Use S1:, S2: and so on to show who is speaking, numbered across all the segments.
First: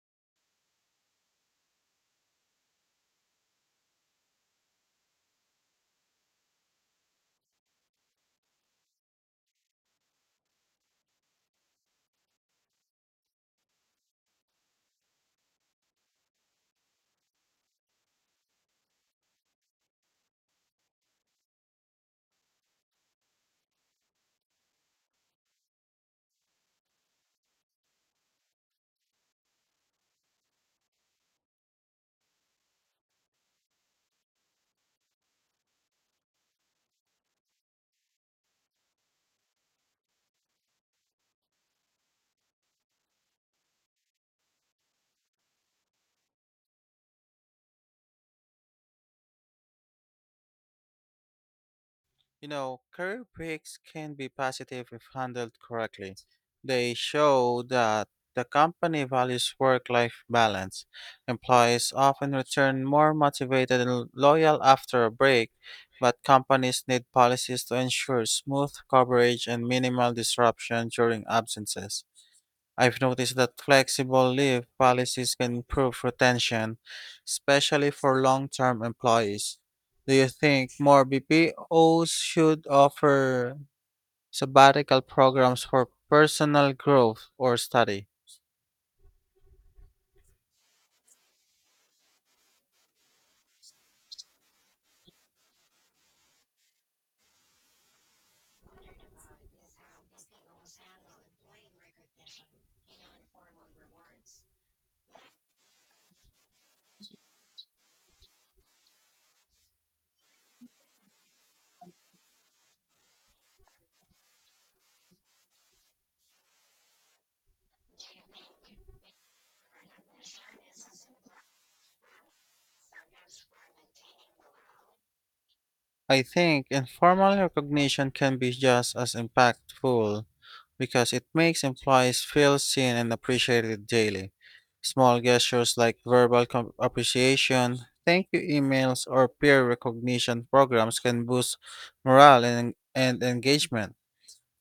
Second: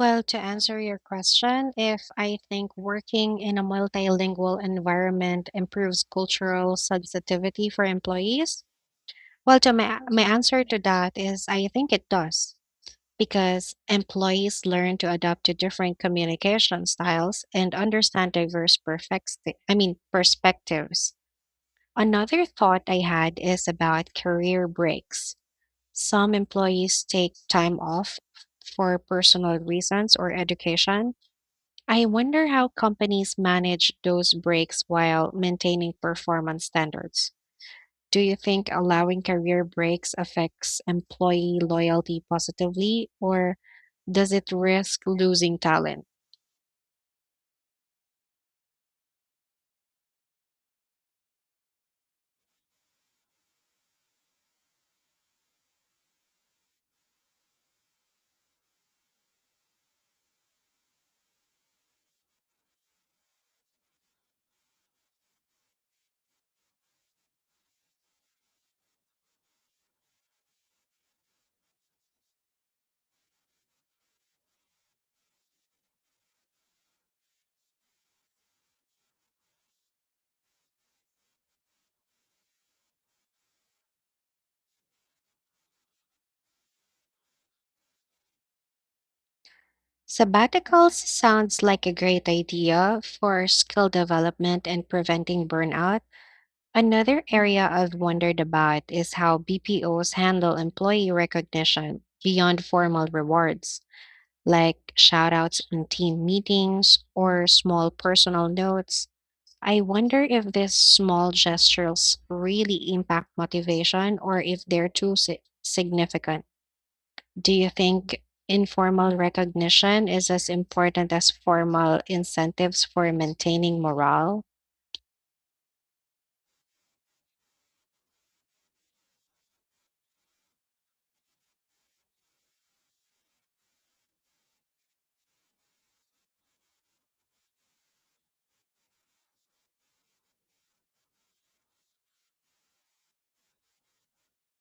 S1: Well, to answer your question, if I think working in a multilingual environment improves cultural sensitivity for employees, well, to my answer to that is I think it does because employees learn to adapt to different communication styles and understand diverse perspectives. Another thought I had is about career breaks. Some employees take time off for personal reasons or education. I wonder how companies manage those breaks while maintaining performance standards. Do you think allowing career breaks affects employee loyalty positively, or does it risk losing talent?
S2: You know, career breaks can be positive if handled correctly. They show that the company values work life balance. Employees often return more motivated and loyal after a break, but companies need policies to ensure smooth coverage and minimal disruption during absences. I've noticed that flexible leave policies can improve retention, especially for long term employees. Do you think more BPOs should offer sabbatical programs for personal growth or study?
S1: Sabbaticals sounds like a great idea for skill development and preventing burnout. Another area I've wondered about is how BPOs handle employee recognition beyond formal rewards, like shoutouts in team meetings or small personal notes. I wonder if these small gestures really impact motivation or if they're significant. Do you think informal recognition is as important as formal incentives for maintaining morale?
S2: I think informal recognition can be just as impactful, because it makes employees feel seen and appreciated daily. Small gestures like appreciation, thank you emails, or peer recognition programs can boost morale and engagement.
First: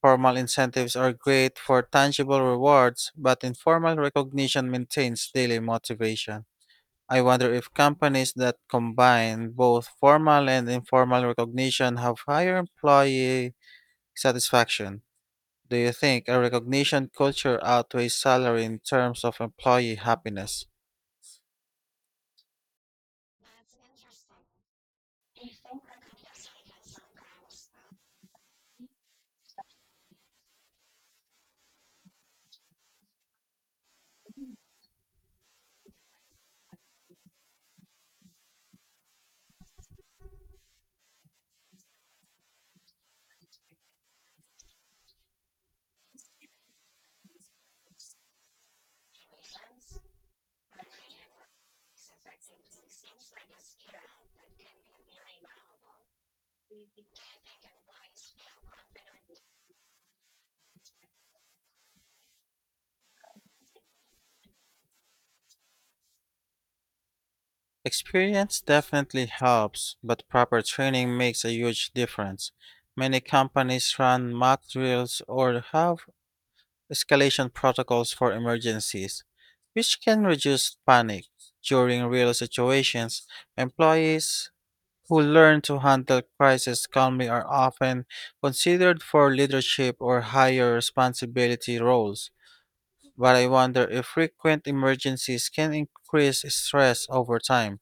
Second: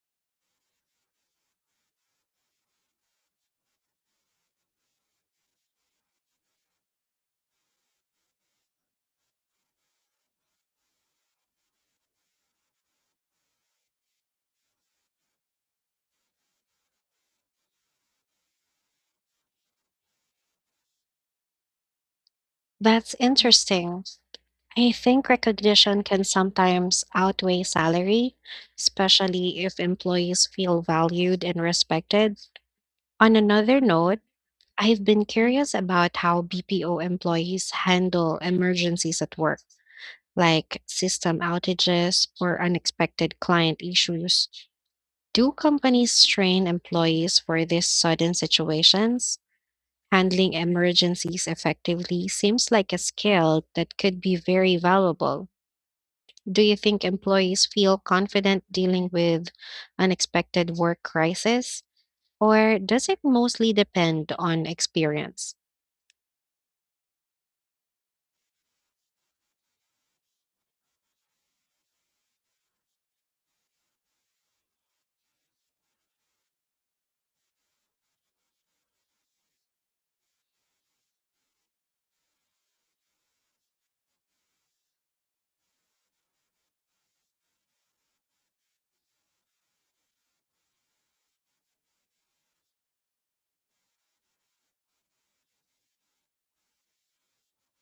S2: Formal incentives are great for tangible rewards, but informal recognition maintains daily motivation. I wonder if companies that combine both formal and informal recognition have higher employee satisfaction. Do you think a recognition culture outweighs salary in terms of employee happiness?
S1: That's interesting. I think recognition can sometimes outweigh salary, especially if employees feel valued and respected. On another note, I've been curious about how BPO employees handle emergencies at work, like system outages or unexpected client issues. Do companies train employees for these sudden situations? Handling emergencies effectively seems like a skill that could be very valuable. Do you think employees feel confident dealing with unexpected work crisis, or does it mostly depend on experience?
S2: Experience definitely helps, but proper training makes a huge difference. Many companies run mock drills or have escalation protocols for emergencies, which can reduce panic. During real situations, employees who learn to handle crises calmly are often considered for leadership or higher responsibility roles. But I wonder if frequent emergencies can increase stress over time.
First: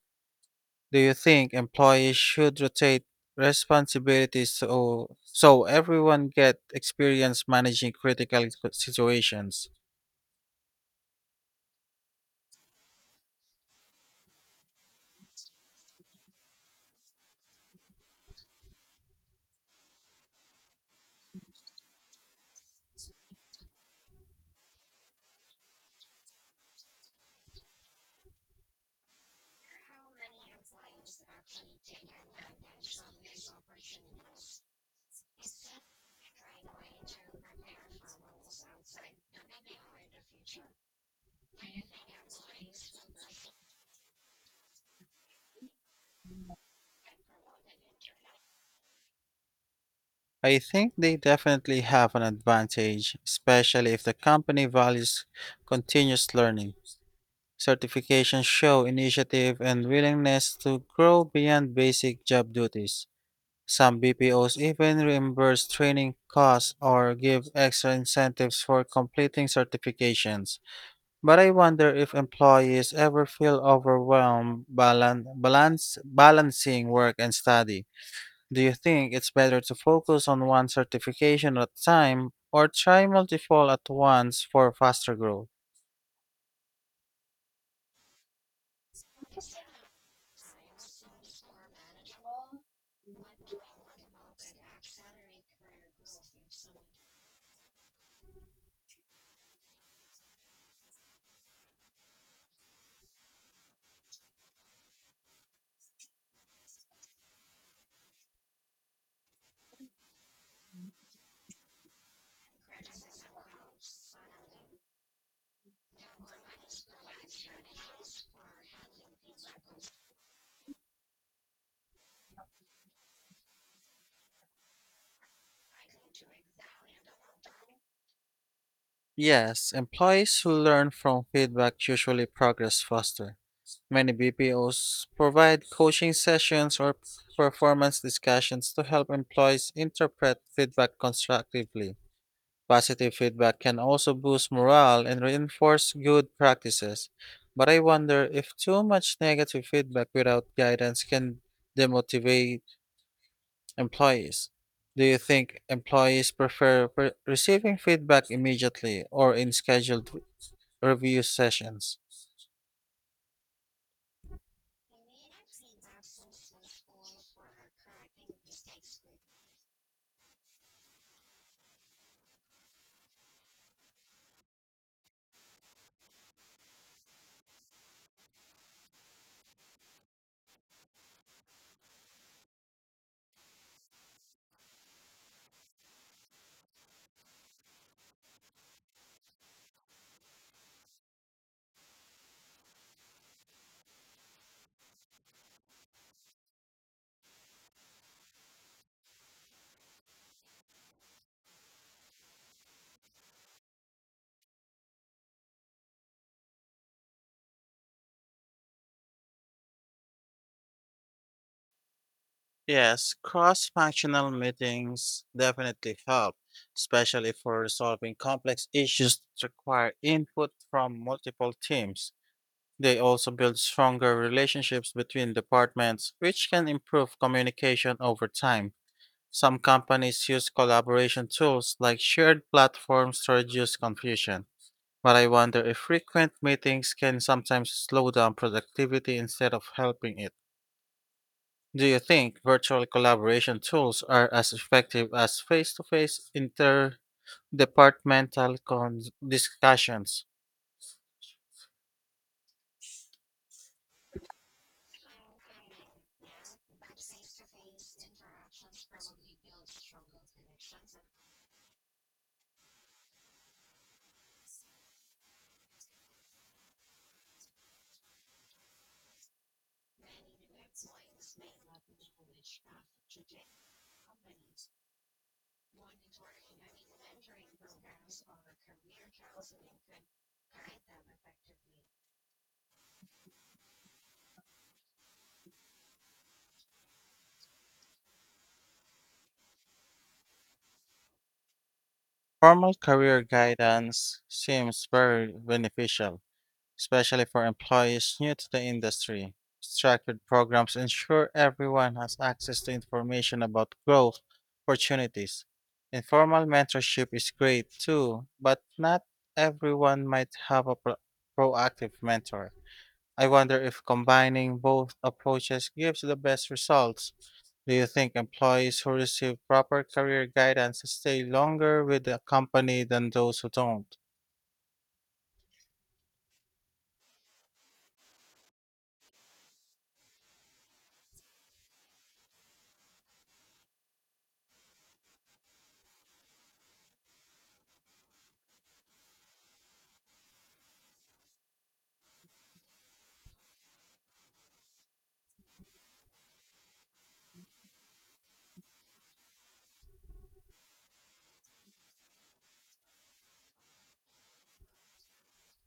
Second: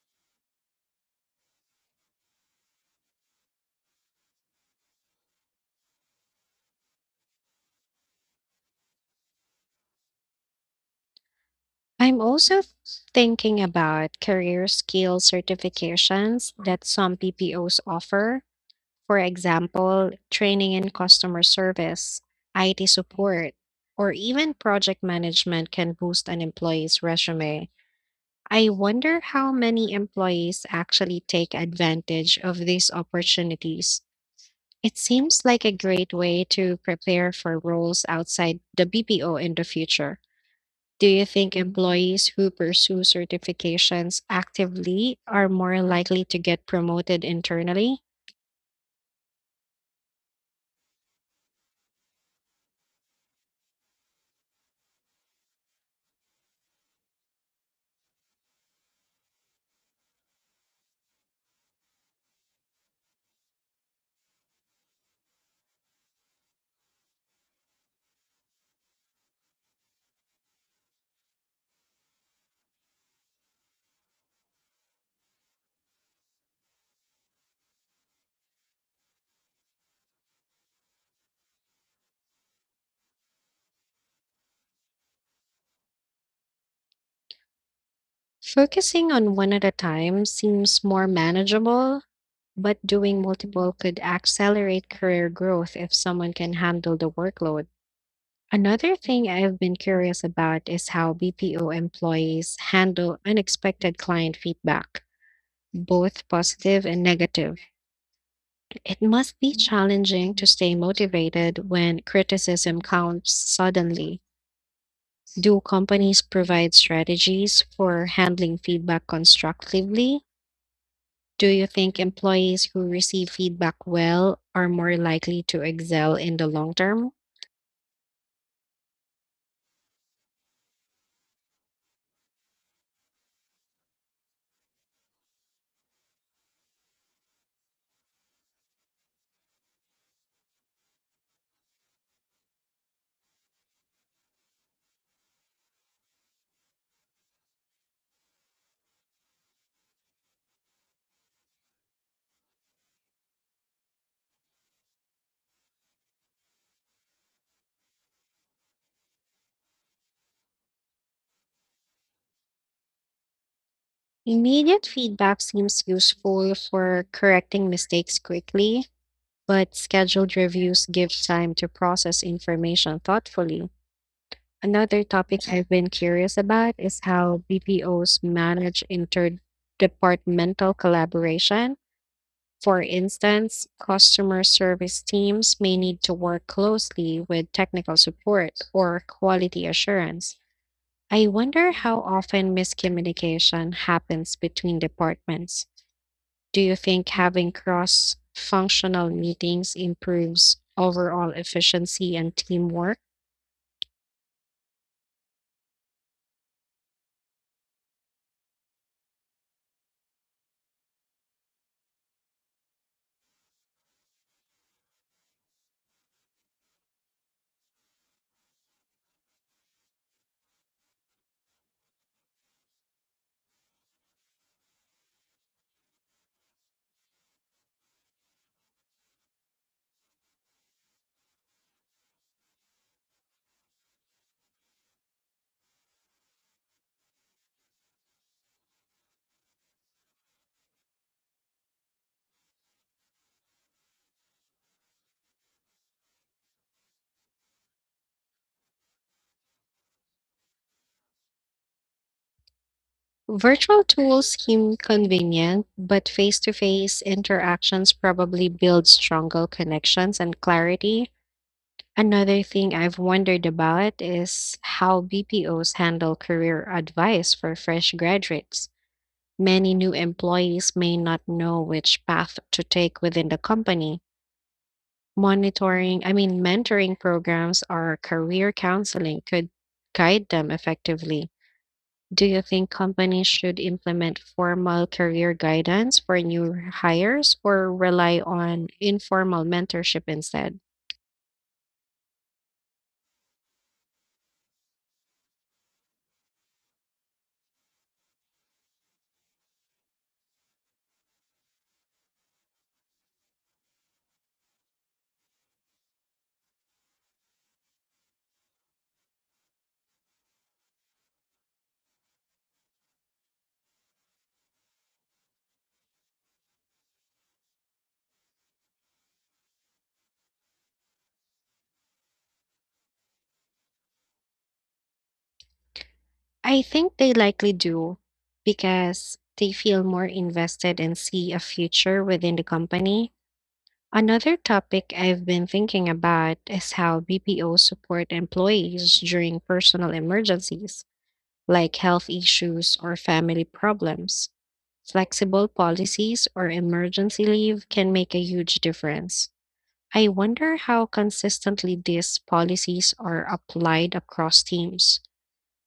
S2: Do you think employees should rotate responsibilities so everyone get experience managing critical situations?
S1: I'm also thinking about career skill certifications that some PPOs offer. For example, training in customer service, IT support, or even project management can boost an employee's resume. I wonder how many employees actually take advantage of these opportunities. It seems like a great way to prepare for roles outside the BPO in the future. Do you think employees who pursue certifications actively are more likely to get promoted internally?
S2: I think they definitely have an advantage, especially if the company values continuous learning. Certifications show initiative and willingness to grow beyond basic job duties. Some BPOs even reimburse training costs or give extra incentives for completing certifications. But I wonder if employees ever feel overwhelmed balancing work and study. Do you think it's better to focus on one certification at a time or try multiple at once for faster growth?
S1: Focusing on one at a time seems more manageable, but doing multiple could accelerate career growth if someone can handle the workload. Another thing I've been curious about is how BPO employees handle unexpected client feedback, both positive and negative. It must be challenging to stay motivated when criticism counts suddenly. Do companies provide strategies for handling feedback constructively? Do you think employees who receive feedback well are more likely to excel in the long term?
S2: Yes, employees who learn from feedback usually progress faster. Many BPOs provide coaching sessions or performance discussions to help employees interpret feedback constructively. Positive feedback can also boost morale and reinforce good practices. But I wonder if too much negative feedback without guidance can demotivate employees. Do you think employees prefer receiving feedback immediately or in scheduled review sessions?
S1: Immediate feedback seems useful for correcting mistakes quickly, but scheduled reviews give time to process information thoughtfully. Another topic I've been curious about is how BPOs manage interdepartmental collaboration. For instance, customer service teams may need to work closely with technical support or quality assurance. I wonder how often miscommunication happens between departments. Do you think having cross functional meetings improves overall efficiency and teamwork?
S2: Yes, cross functional meetings definitely help, especially for resolving complex issues that require input from multiple teams. They also build stronger relationships between departments, which can improve communication over time. Some companies use collaboration tools like shared platforms to reduce confusion. But I wonder if frequent meetings can sometimes slow down productivity instead of helping it. Do you think virtual collaboration tools are as effective as face to face interdepartmental discussions?
S1: Virtual tools seem convenient, but face-to-face interactions probably build stronger connections and clarity. Another thing I've wondered about is how BPOs handle career advice for fresh graduates. Many new employees may not know which path to take within the company. Mentoring programs or career counseling could guide them effectively. Do you think companies should implement formal career guidance for new hires or rely on informal mentorship instead?
S2: Formal career guidance seems very beneficial, especially for employees new to the industry. Structured programs ensure everyone has access to information about growth opportunities. Informal mentorship is great too, but not everyone might have a proactive mentor. I wonder if combining both approaches gives the best results. Do you think employees who receive proper career guidance stay longer with the company than those who don't?
S1: I think they likely do because they feel more invested and see a future within the company. Another topic I've been thinking about is how BPOs support employees during personal emergencies, like health issues or family problems. Flexible policies or emergency leave can make a huge difference. I wonder how consistently these policies are applied across teams.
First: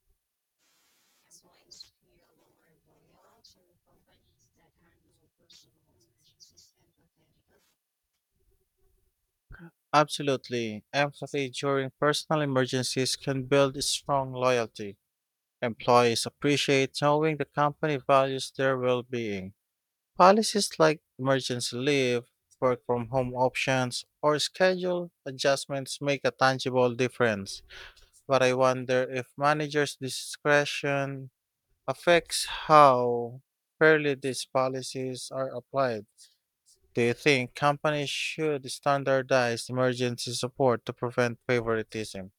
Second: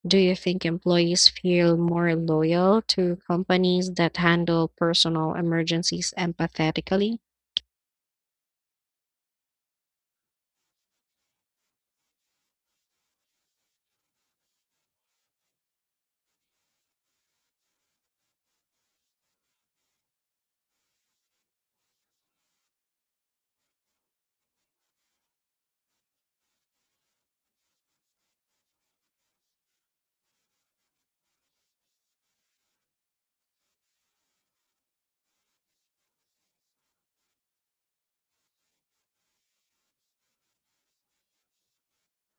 S1: Do you think employees feel more loyal to companies that handle personal emergencies empathetically?
S2: Absolutely. Empathy during personal emergencies can build strong loyalty. Employees appreciate knowing the company values their well being. Policies like emergency leave, work from home options, or schedule adjustments make a tangible difference, but I wonder if managers' discretion affects how fairly these policies are applied. Do you think companies should standardize emergency support to prevent favoritism?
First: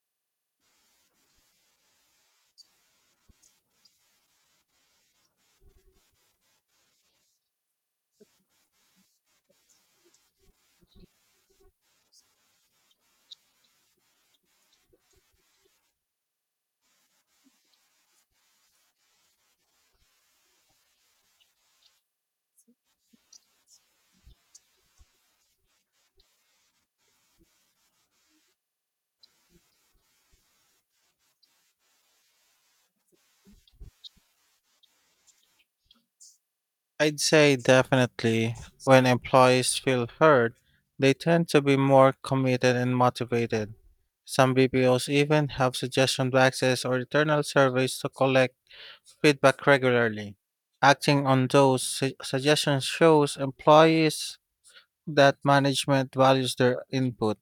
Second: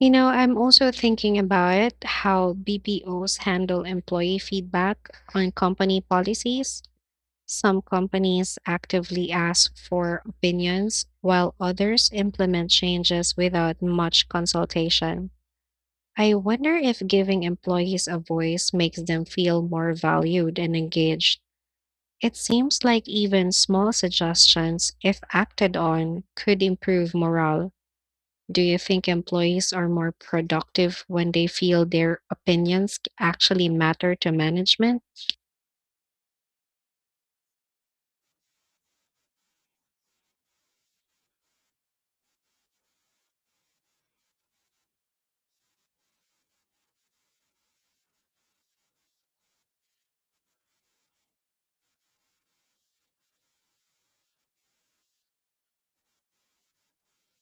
S1: You know, I'm also thinking about how BPOs handle employee feedback on company policies. Some companies actively ask for opinions, while others implement changes without much consultation. I wonder if giving employees a voice makes them feel more valued and engaged. It seems like even small suggestions, if acted on, could improve morale. Do you think employees are more productive when they feel their opinions actually matter to management?
S2: I'd say definitely. When employees feel heard, they tend to be more committed and motivated. Some BPOs even have suggestion boxes or internal surveys to collect feedback regularly. Acting on those suggestions shows employees that management values their input.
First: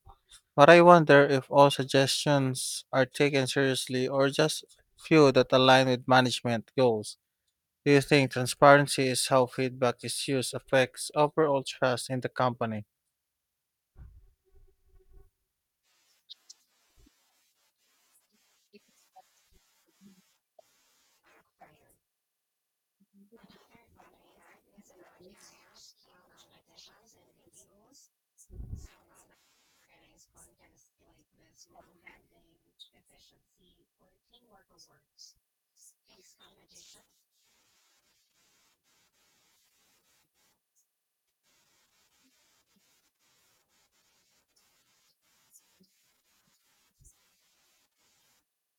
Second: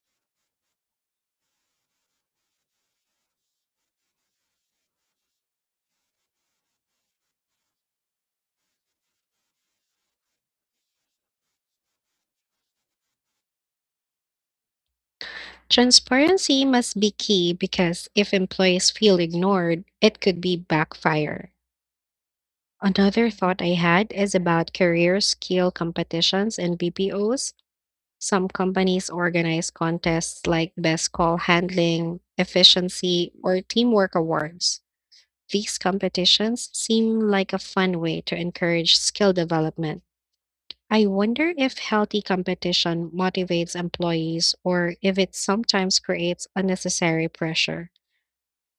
S2: But I wonder if all suggestions are taken seriously or just few that align with management goals. Do you think transparency is how feedback is used affects overall trust in the company?
S1: Transparency must be key because if employees feel ignored, it could be backfire. Another thought I had is about career skill competitions and BPOs. Some companies organize contests like best call handling, efficiency, or teamwork awards. These competitions seem like a fun way to encourage skill development. I wonder if healthy competition motivates employees or if it sometimes creates unnecessary pressure.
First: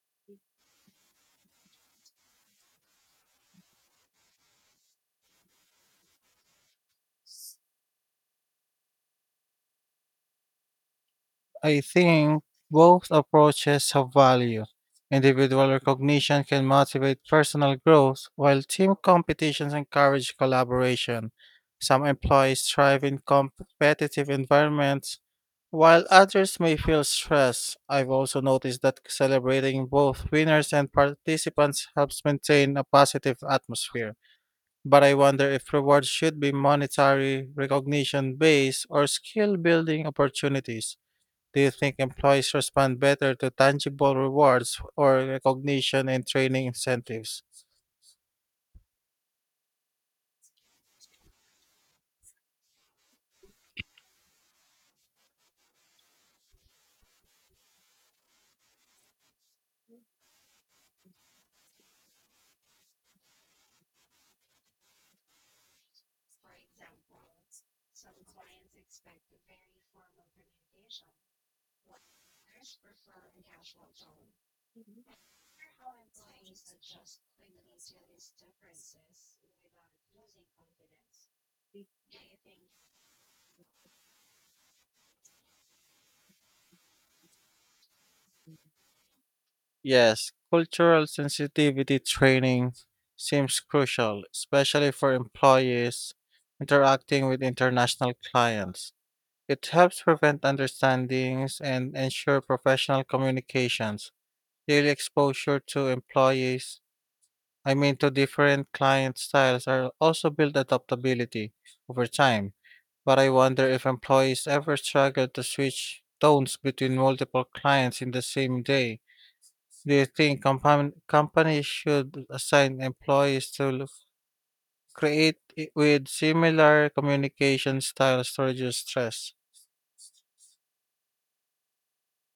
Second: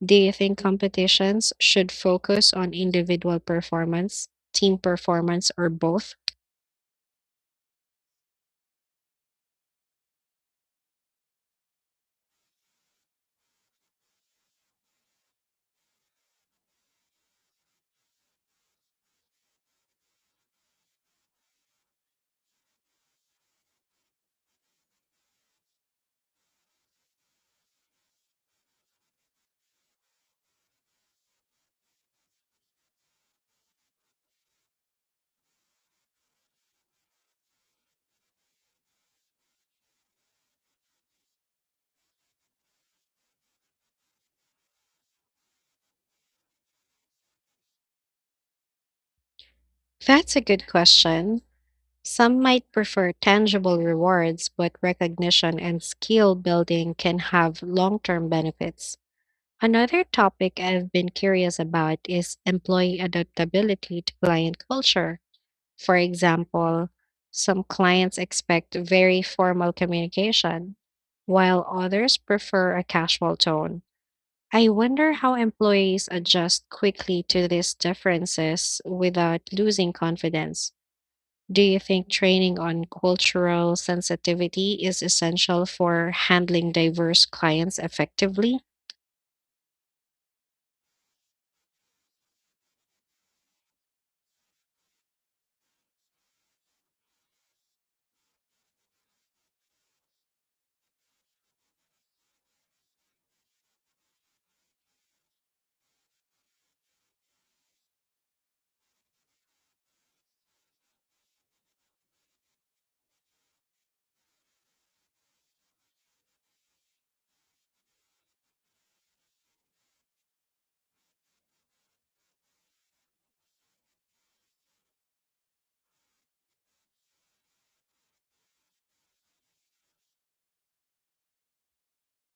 S1: Do you think competitions should focus on individual performance, team performance, or both?
S2: I think both approaches have value. Individual recognition can motivate personal growth, while team competitions encourage collaboration. Some employees thrive in competitive environments, while others may feel stress. I've also noticed that celebrating both winners and participants helps maintain a positive atmosphere. But I wonder if rewards should be monetary, recognition based, or skill building opportunities. Do you think employees respond better to tangible rewards or recognition and training incentives?
S1: That's a good question. Some might prefer tangible rewards, but recognition and skill building can have long term benefits. Another topic I've been curious about is employee adaptability to client culture. For example, some clients expect very formal communication, while others prefer a casual tone. I wonder how employees adjust quickly to these differences without losing confidence. Do you think training on cultural sensitivity is essential for handling diverse clients effectively?
S2: Yes, cultural sensitivity training seems crucial, especially for employees interacting with international clients. It helps prevent understandings and ensure professional communications. Daily exposure to employees, two different client styles are also built adaptability over time, but I wonder if employees ever struggle to switch tones between multiple clients in the same day. Do you think companies should assign employees to with similar communication styles to reduce stress?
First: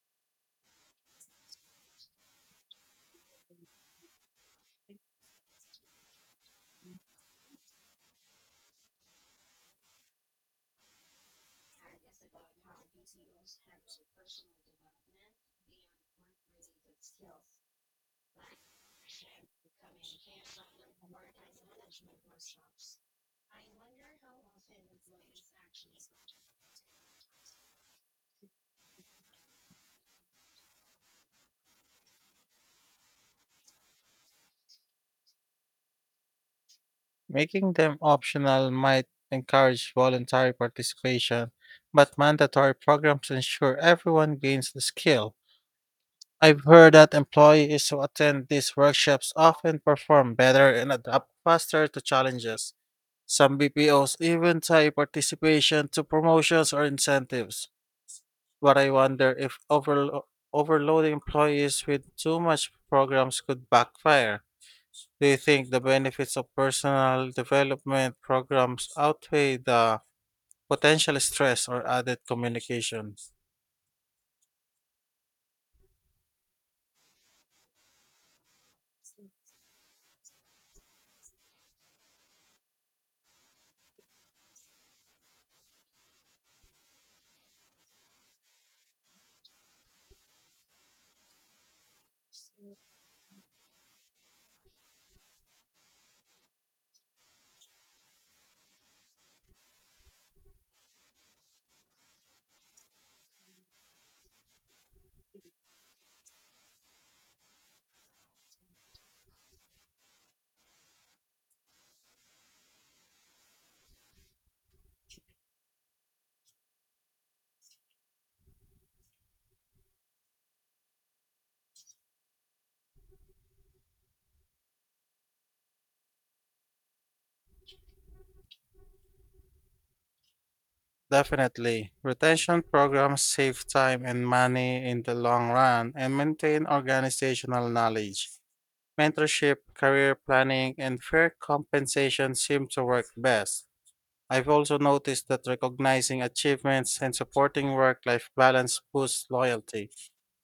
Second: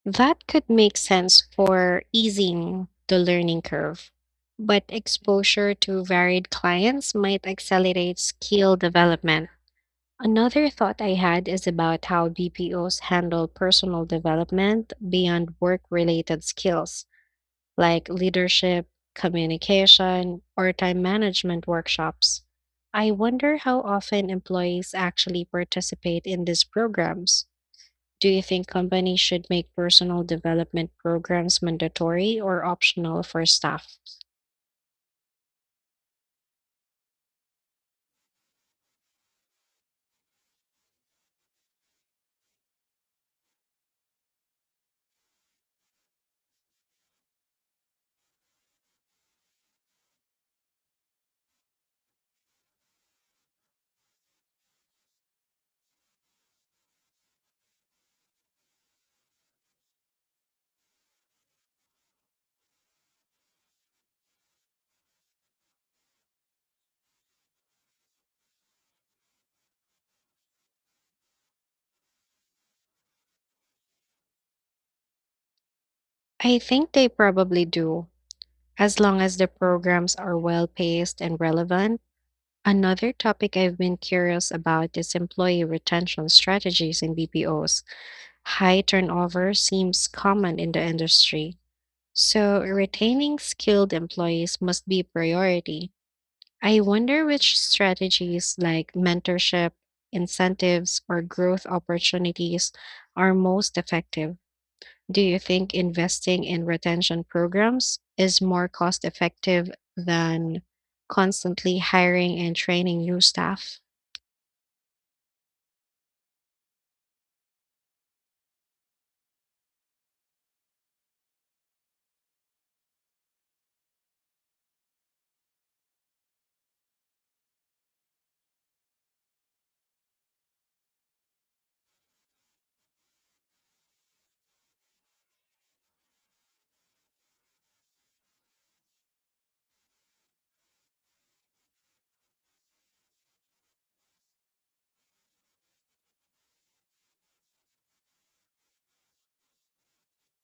S1: That could make sense for easing the learning curve, but exposure to varied clients might accelerate skill development. Another thought I had is about how BPOs handle personal development beyond work related skills, like leadership, communication, or time management workshops. I wonder how often employees actually participate in these programs. Do you think companies should make personal development programs mandatory or optional for staff?
S2: Making them optional might encourage voluntary participation, but mandatory programs ensure everyone gains the skill. I've heard that employees who attend these workshops often perform better and adapt faster to challenges. Some BPOs even tie participation to promotions or incentives. But I wonder if overloading employees with too much programs could backfire. Do you think the benefits of personal development programs outweigh the potential stress or added communication?
S1: I think they probably do, as long as the programs are well paced and relevant. Another topic I've been curious about is employee retention strategies in BPOs. High turnover seems common in the industry, so retaining skilled employees must be a priority. I wonder which strategies like mentorship, incentives, or growth opportunities are most effective. Do you think investing in retention programs is more cost effective than constantly hiring and training new staff?
S2: Definitely. Retention programs save time and money in the long run and maintain organizational knowledge. Mentorship, career planning, and fair compensation seem to work best. I've also noticed that recognizing achievements and supporting work life balance boosts loyalty.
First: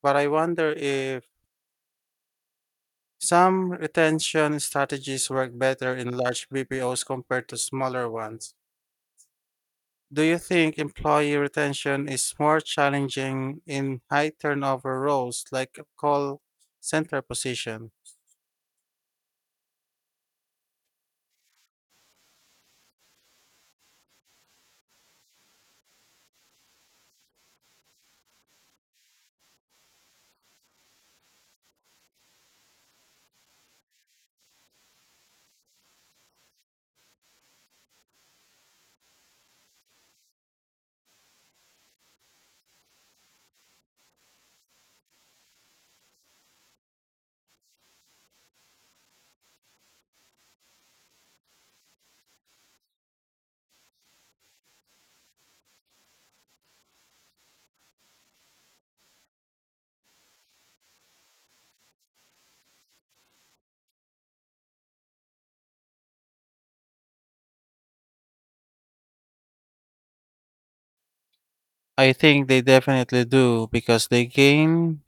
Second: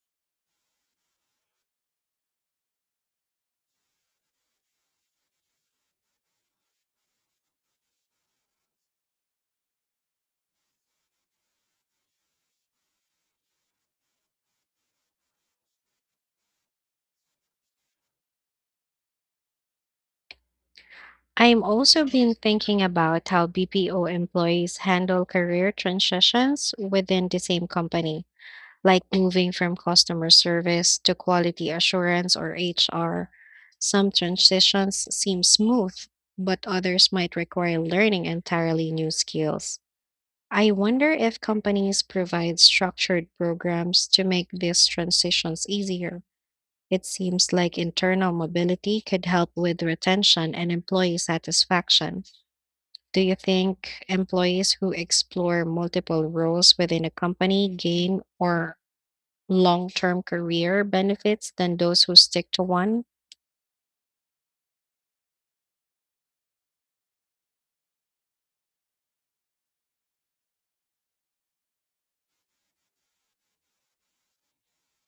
S2: But I wonder if some retention strategies work better in large BPOs compared to smaller ones. Do you think employee retention is more challenging in high turnover roles like a call center position?
S1: I'm also been thinking about how BPO employees handle career transitions within the same company, like moving from customer service to quality assurance or HR. Some transitions seem smooth, but others might require learning entirely new skills. I wonder if companies provide structured programs to make these transitions easier. It seems like internal mobility could help with retention and employee satisfaction. Do you think employees who explore multiple roles within a company gain or long-term career benefits than those who stick to one?
S2: I think they definitely do because they gain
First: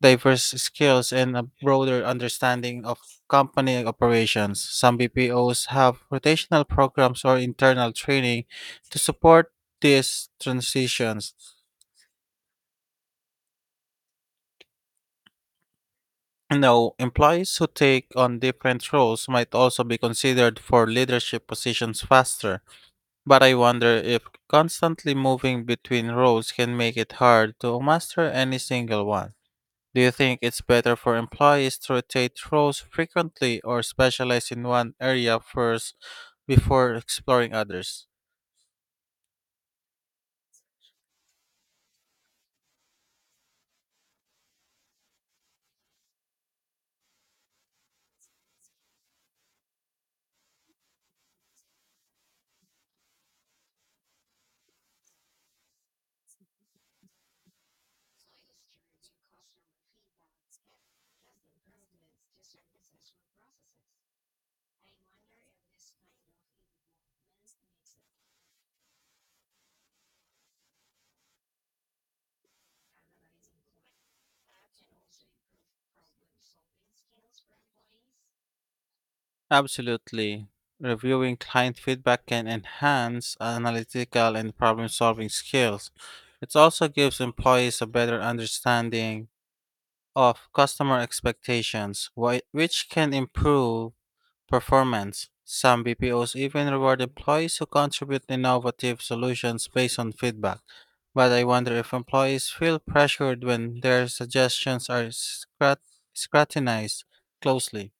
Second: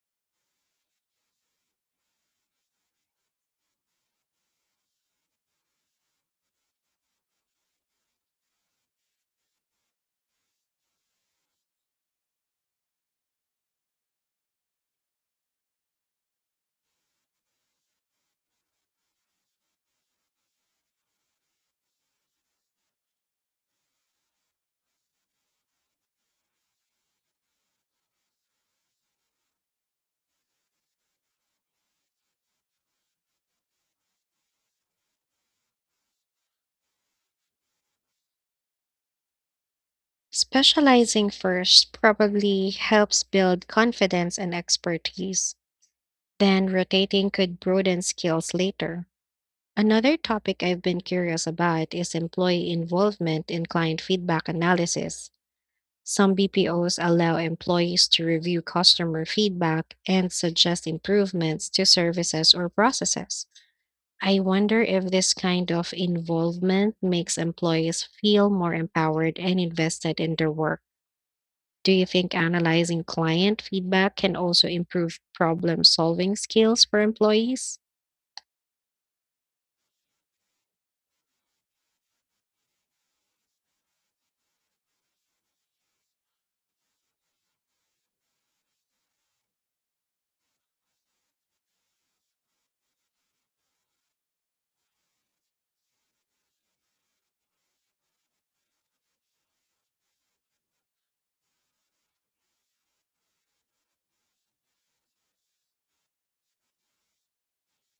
S2: diverse skills and a broader understanding of company operations. Some BPOs have rotational programs or internal training to support these transitions. No, employees who take on different roles might also be considered for leadership positions faster. But I wonder if constantly moving between roles can make it hard to master any single one. Do you think it's better for employees to rotate roles frequently or specialize in one area first before exploring others?
S1: Specializing first probably helps build confidence and expertise. Then rotating could broaden skills later. Another topic I've been curious about is employee involvement in client feedback analysis. Some BPOs allow employees to review customer feedback and suggest improvements to services or processes. I wonder if this kind of involvement makes employees feel more empowered and invested in their work. Do you think analyzing client feedback can also improve problem solving skills for employees?
S2: Absolutely. Reviewing client feedback can enhance analytical and problem solving skills. It also gives employees a better understanding of customer expectations, which can improve performance. Some BPOs even reward employees who contribute innovative solutions based on feedback. But I wonder if employees feel pressured when their suggestions are scrutinized closely.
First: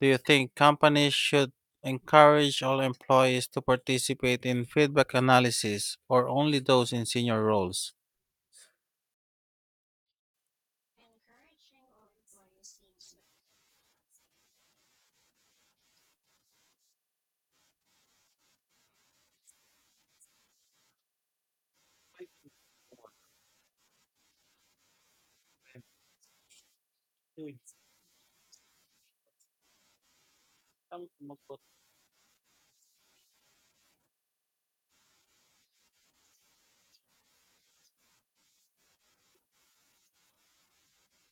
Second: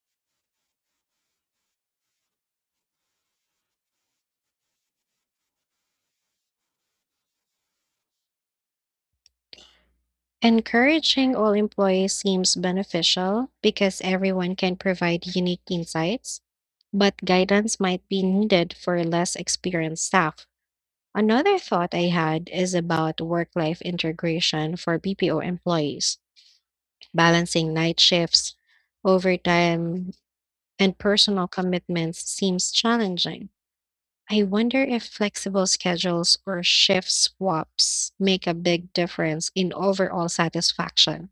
S2: Do you think companies should encourage all employees to participate in feedback analysis or only those in senior roles?
S1: Encouraging all employees seems beneficial because everyone can provide unique insights, but guidance might be needed for less experienced staff. Another thought I had is about work life integration for BPO employees. Balancing night shifts, overtime, and personal commitments seems challenging. I wonder if flexible schedules or shift swaps make a big difference in overall satisfaction.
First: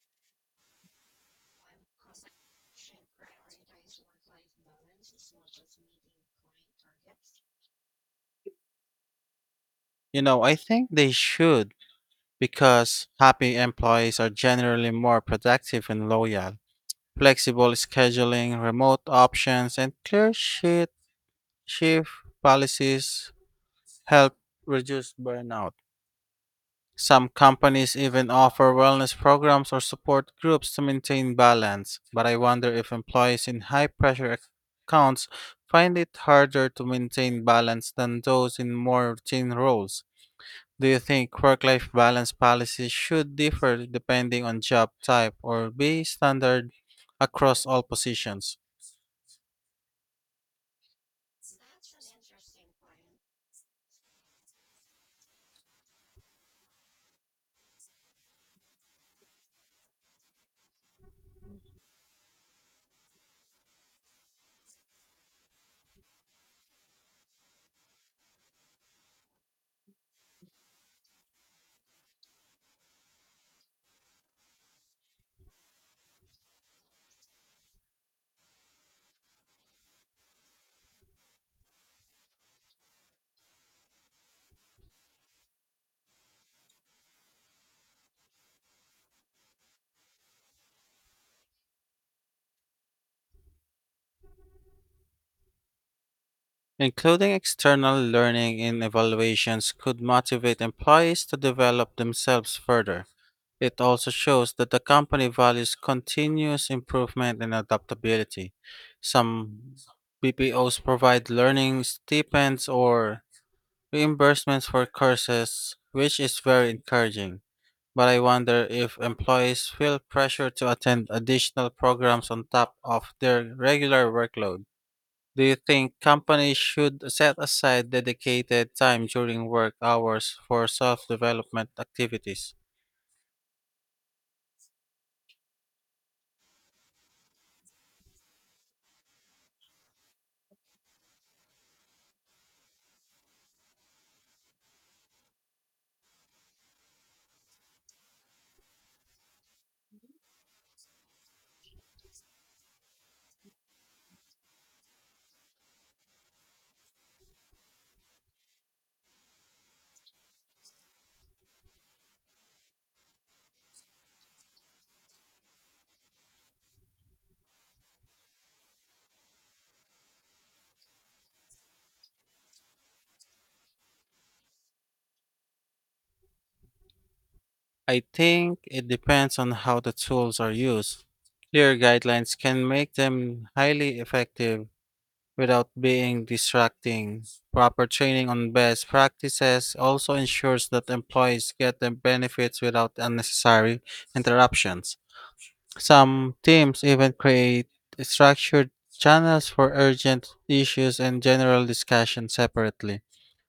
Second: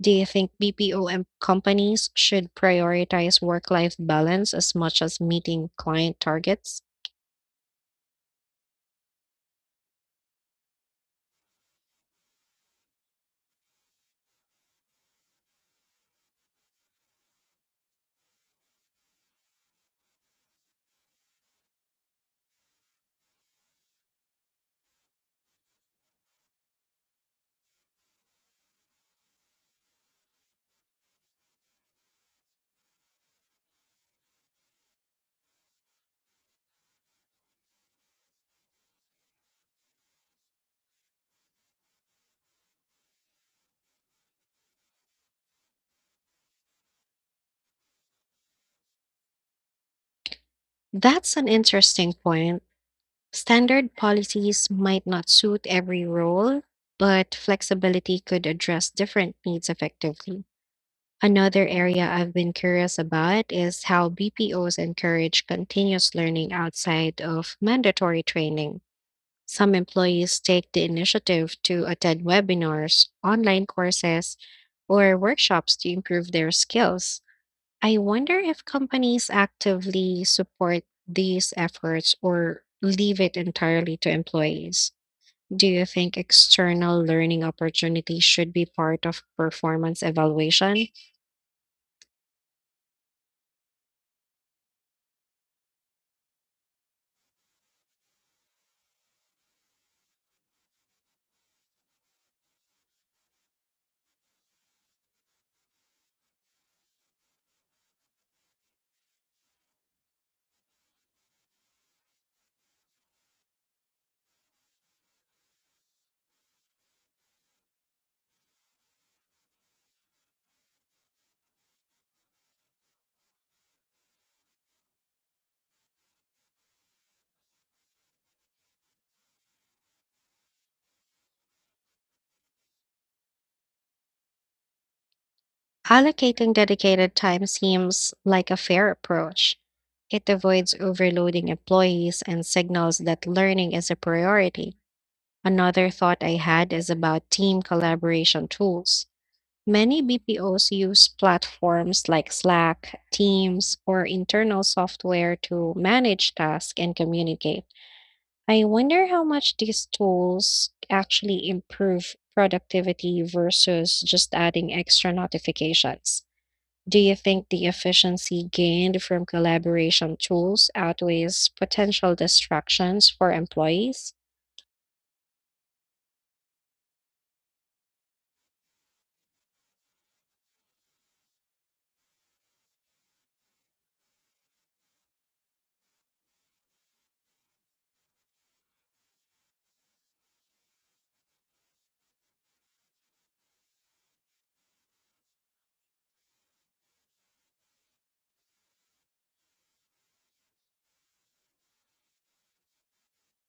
S1: Do you think companies should prioritize work life balance as much as meeting client targets?
S2: You know, I think they should because happy employees are generally more productive and loyal. Flexible scheduling, remote options, and clear shift policies help reduce burnout. Some companies even offer wellness programs or support groups to maintain balance, but I wonder if employees in high pressure accounts find it harder to maintain balance than those in more routine roles. Do you think work life balance policies should differ depending on job type or be standard across all positions?
S1: That's an interesting point. Standard policies might not suit every role, but flexibility could address different needs effectively. Another area I've been curious about is how BPOs encourage continuous learning outside of mandatory training. Some employees take the initiative to attend webinars, online courses, or workshops to improve their skills. I wonder if companies actively support these efforts or leave it entirely to employees. Do you think external learning opportunities should be part of performance evaluation?
S2: Including external learning in evaluations could motivate employees to develop themselves further. It also shows that the company values continuous improvement and adaptability. Some BPOs provide learning stipends or reimbursements for courses, which is very encouraging. But I wonder if employees feel pressure to attend additional programs on top of their regular workload. Do you think companies should set aside dedicated time during work hours for self development activities?
S1: Allocating dedicated time seems like a fair approach. It avoids overloading employees and signals that learning is a priority. Another thought I had is about team collaboration tools. Many BPOs use platforms like Slack, Teams, or internal software to manage tasks and communicate. I wonder how much these tools actually improve productivity versus just adding extra notifications. Do you think the efficiency gained from collaboration tools outweighs potential distractions for employees?
S2: I think it depends on how the tools are used. Clear guidelines can make them highly effective without being distracting. Proper training on best practices also ensures that employees get the benefits without unnecessary interruptions. Some teams even create structured channels for urgent issues and general discussion separately.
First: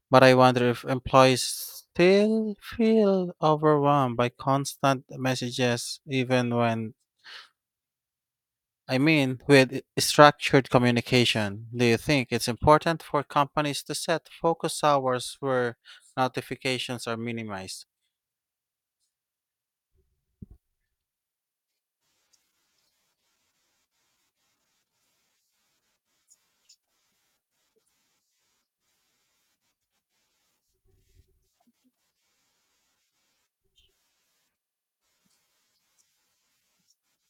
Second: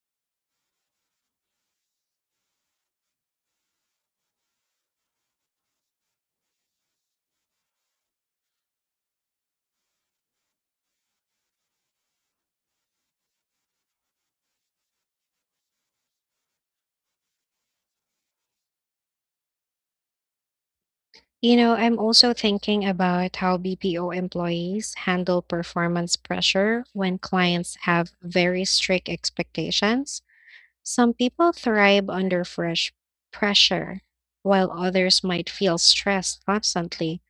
S2: But I wonder if employees still feel overwhelmed by constant messages even when, with structured communication, do you think it's important for companies to set focus hours where notifications are minimized?
S1: You know, I'm also thinking about how BPO employees handle performance pressure when clients have very strict expectations. Some people thrive under fresh pressure, while others might feel stressed constantly.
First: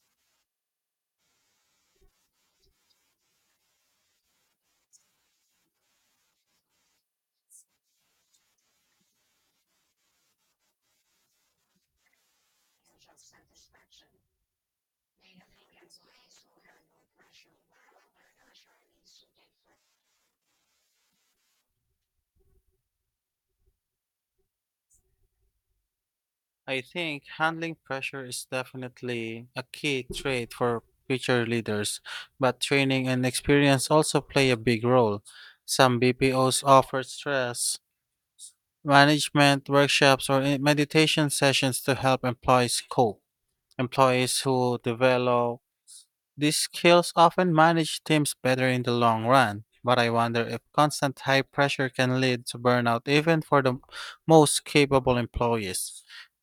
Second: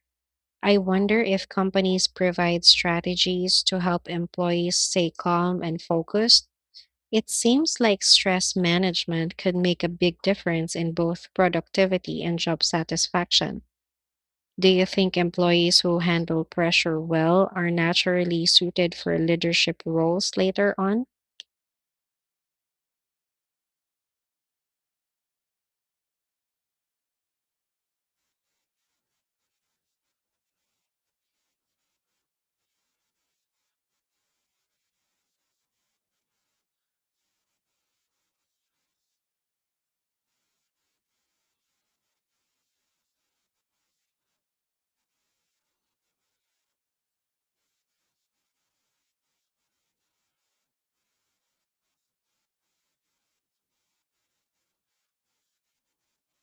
S1: I wonder if companies provide strategies to help employees stay calm and focused. It seems like stress management could make a big difference in both productivity and job satisfaction. Do you think employees who handle pressure well are naturally suited for leadership roles later on?
S2: I think handling pressure is definitely a key trait for future leaders, but training and experience also play a big role. Some BPOs offer stress management workshops or meditation sessions to help employees cope. Employees who develop these skills often manage teams better in the long run, but I wonder if constant high pressure can lead to burnout even for the most capable employees.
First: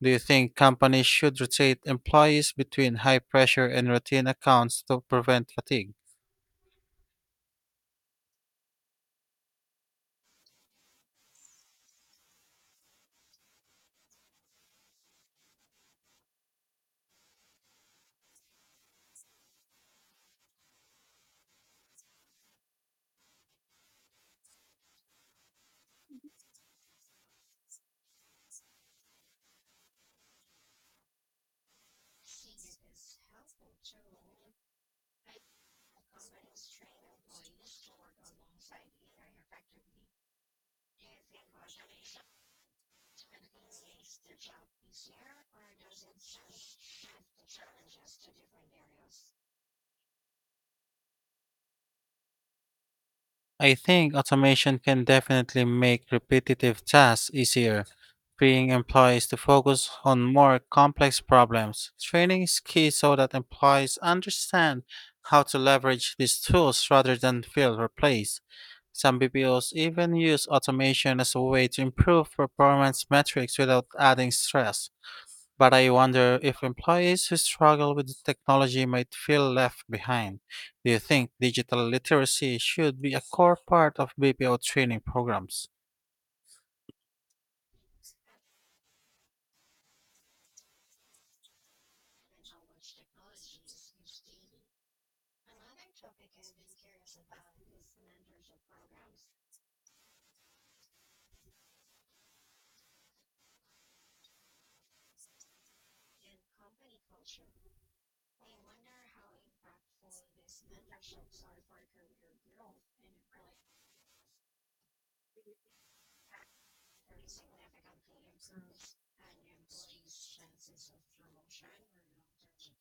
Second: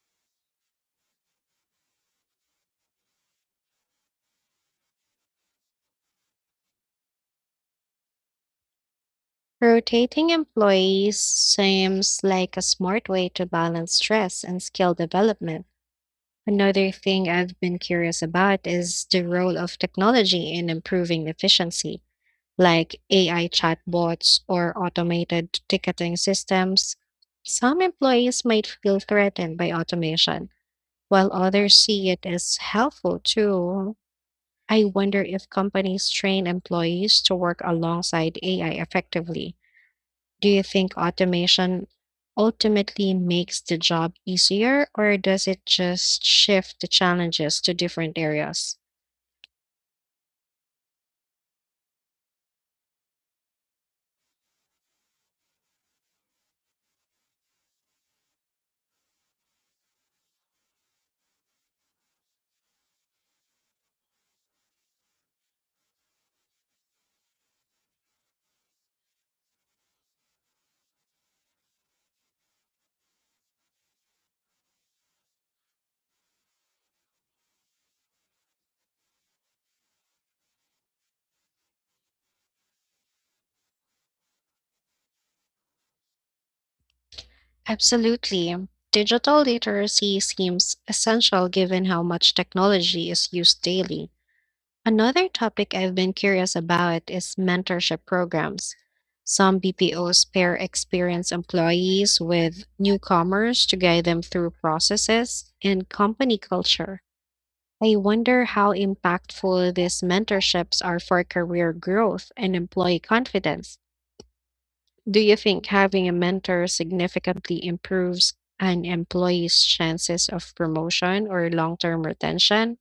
S2: Do you think companies should rotate employees between high pressure and routine accounts to prevent fatigue?
S1: Rotating employees seems like a smart way to balance stress and skill development. Another thing I've been curious about is the role of technology in improving efficiency, like AI chatbots or automated ticketing systems. Some employees might feel threatened by automation while others see it as helpful too. I wonder if companies train employees to work alongside AI effectively. Do you think automation ultimately makes the job easier, or does it just shift the challenges to different areas?
S2: I think automation can definitely make repetitive tasks easier, freeing employees to focus on more complex problems. Training is key so that employees understand how to leverage these tools rather than feel replaced. Some BPOs even use automation as a way to improve performance metrics without adding stress. But I wonder if employees who struggle with the technology might feel left behind. Do you think digital literacy should be a core part of BPO training programs?
S1: Absolutely. Digital literacy seems essential given how much technology is used daily. Another topic I've been curious about is mentorship programs. Some BPOs pair experienced employees with newcomers to guide them through processes and company culture. I wonder how impactful these mentorships are for career growth and employee confidence. Do you think having a mentor significantly improves an employee's chances of promotion or long term retention?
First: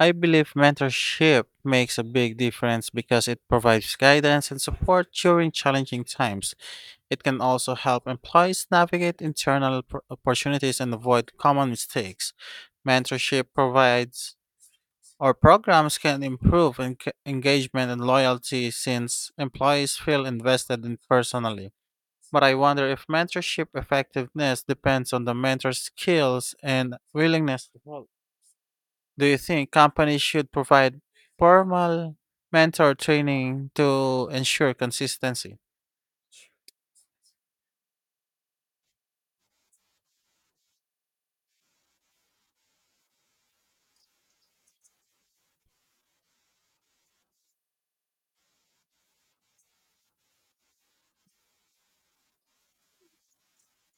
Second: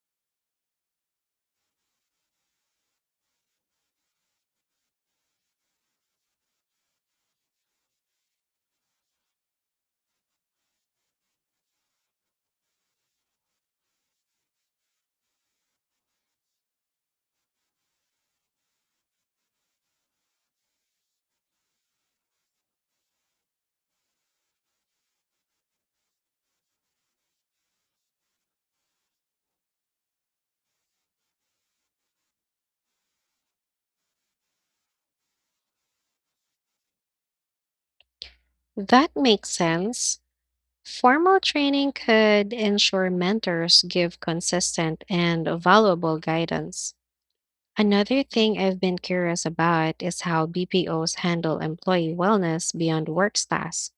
S2: I believe mentorship makes a big difference because it provides guidance and support during challenging times. It can also help employees navigate internal opportunities and avoid common mistakes. Mentorship provides our programs can improve engagement and loyalty since employees feel invested in personally. But I wonder if mentorship effectiveness depends on the mentor's skills and willingness to help. Do you think companies should provide formal mentor training to ensure consistency?
S1: That makes sense. Formal training could ensure mentors give consistent and valuable guidance. Another thing I've been curious about is how BPOs handle employee wellness beyond work tasks,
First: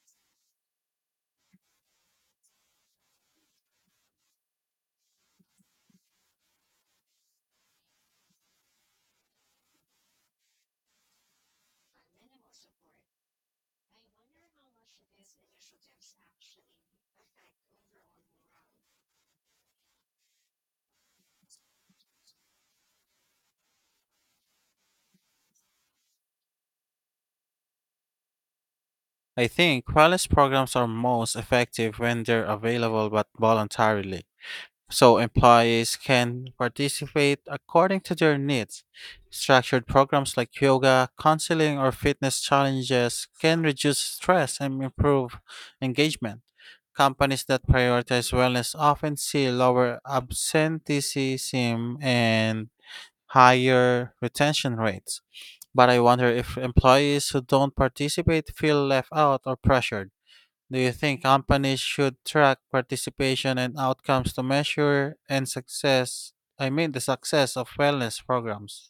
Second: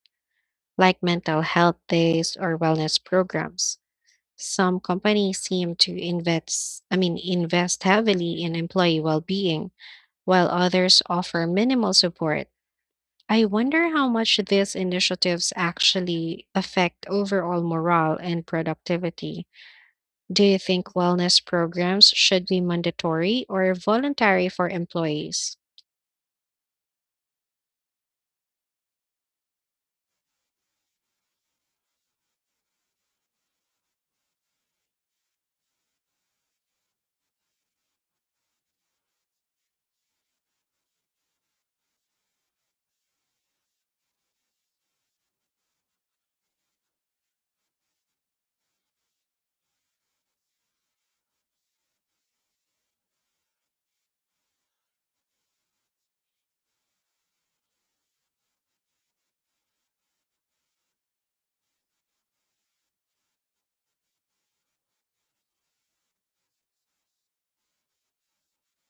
S1: like mental health days or wellness programs. Some companies seem to invest heavily in employee well-being, while others offer minimal support. I wonder how much these initiatives actually affect overall morale and productivity. Do you think wellness programs should be mandatory or voluntary for employees?
S2: I think wellness programs are most effective when they're available but voluntarily, so employees can participate according to their needs. Structured programs like yoga, counseling, or fitness challenges can reduce stress and improve engagement. Companies that prioritize wellness often see lower absenteeism and higher retention rates. But I wonder if employees who don't participate feel left out or pressured. Do you think companies should track participation and outcomes to measure and success? I mean, the success of wellness programs.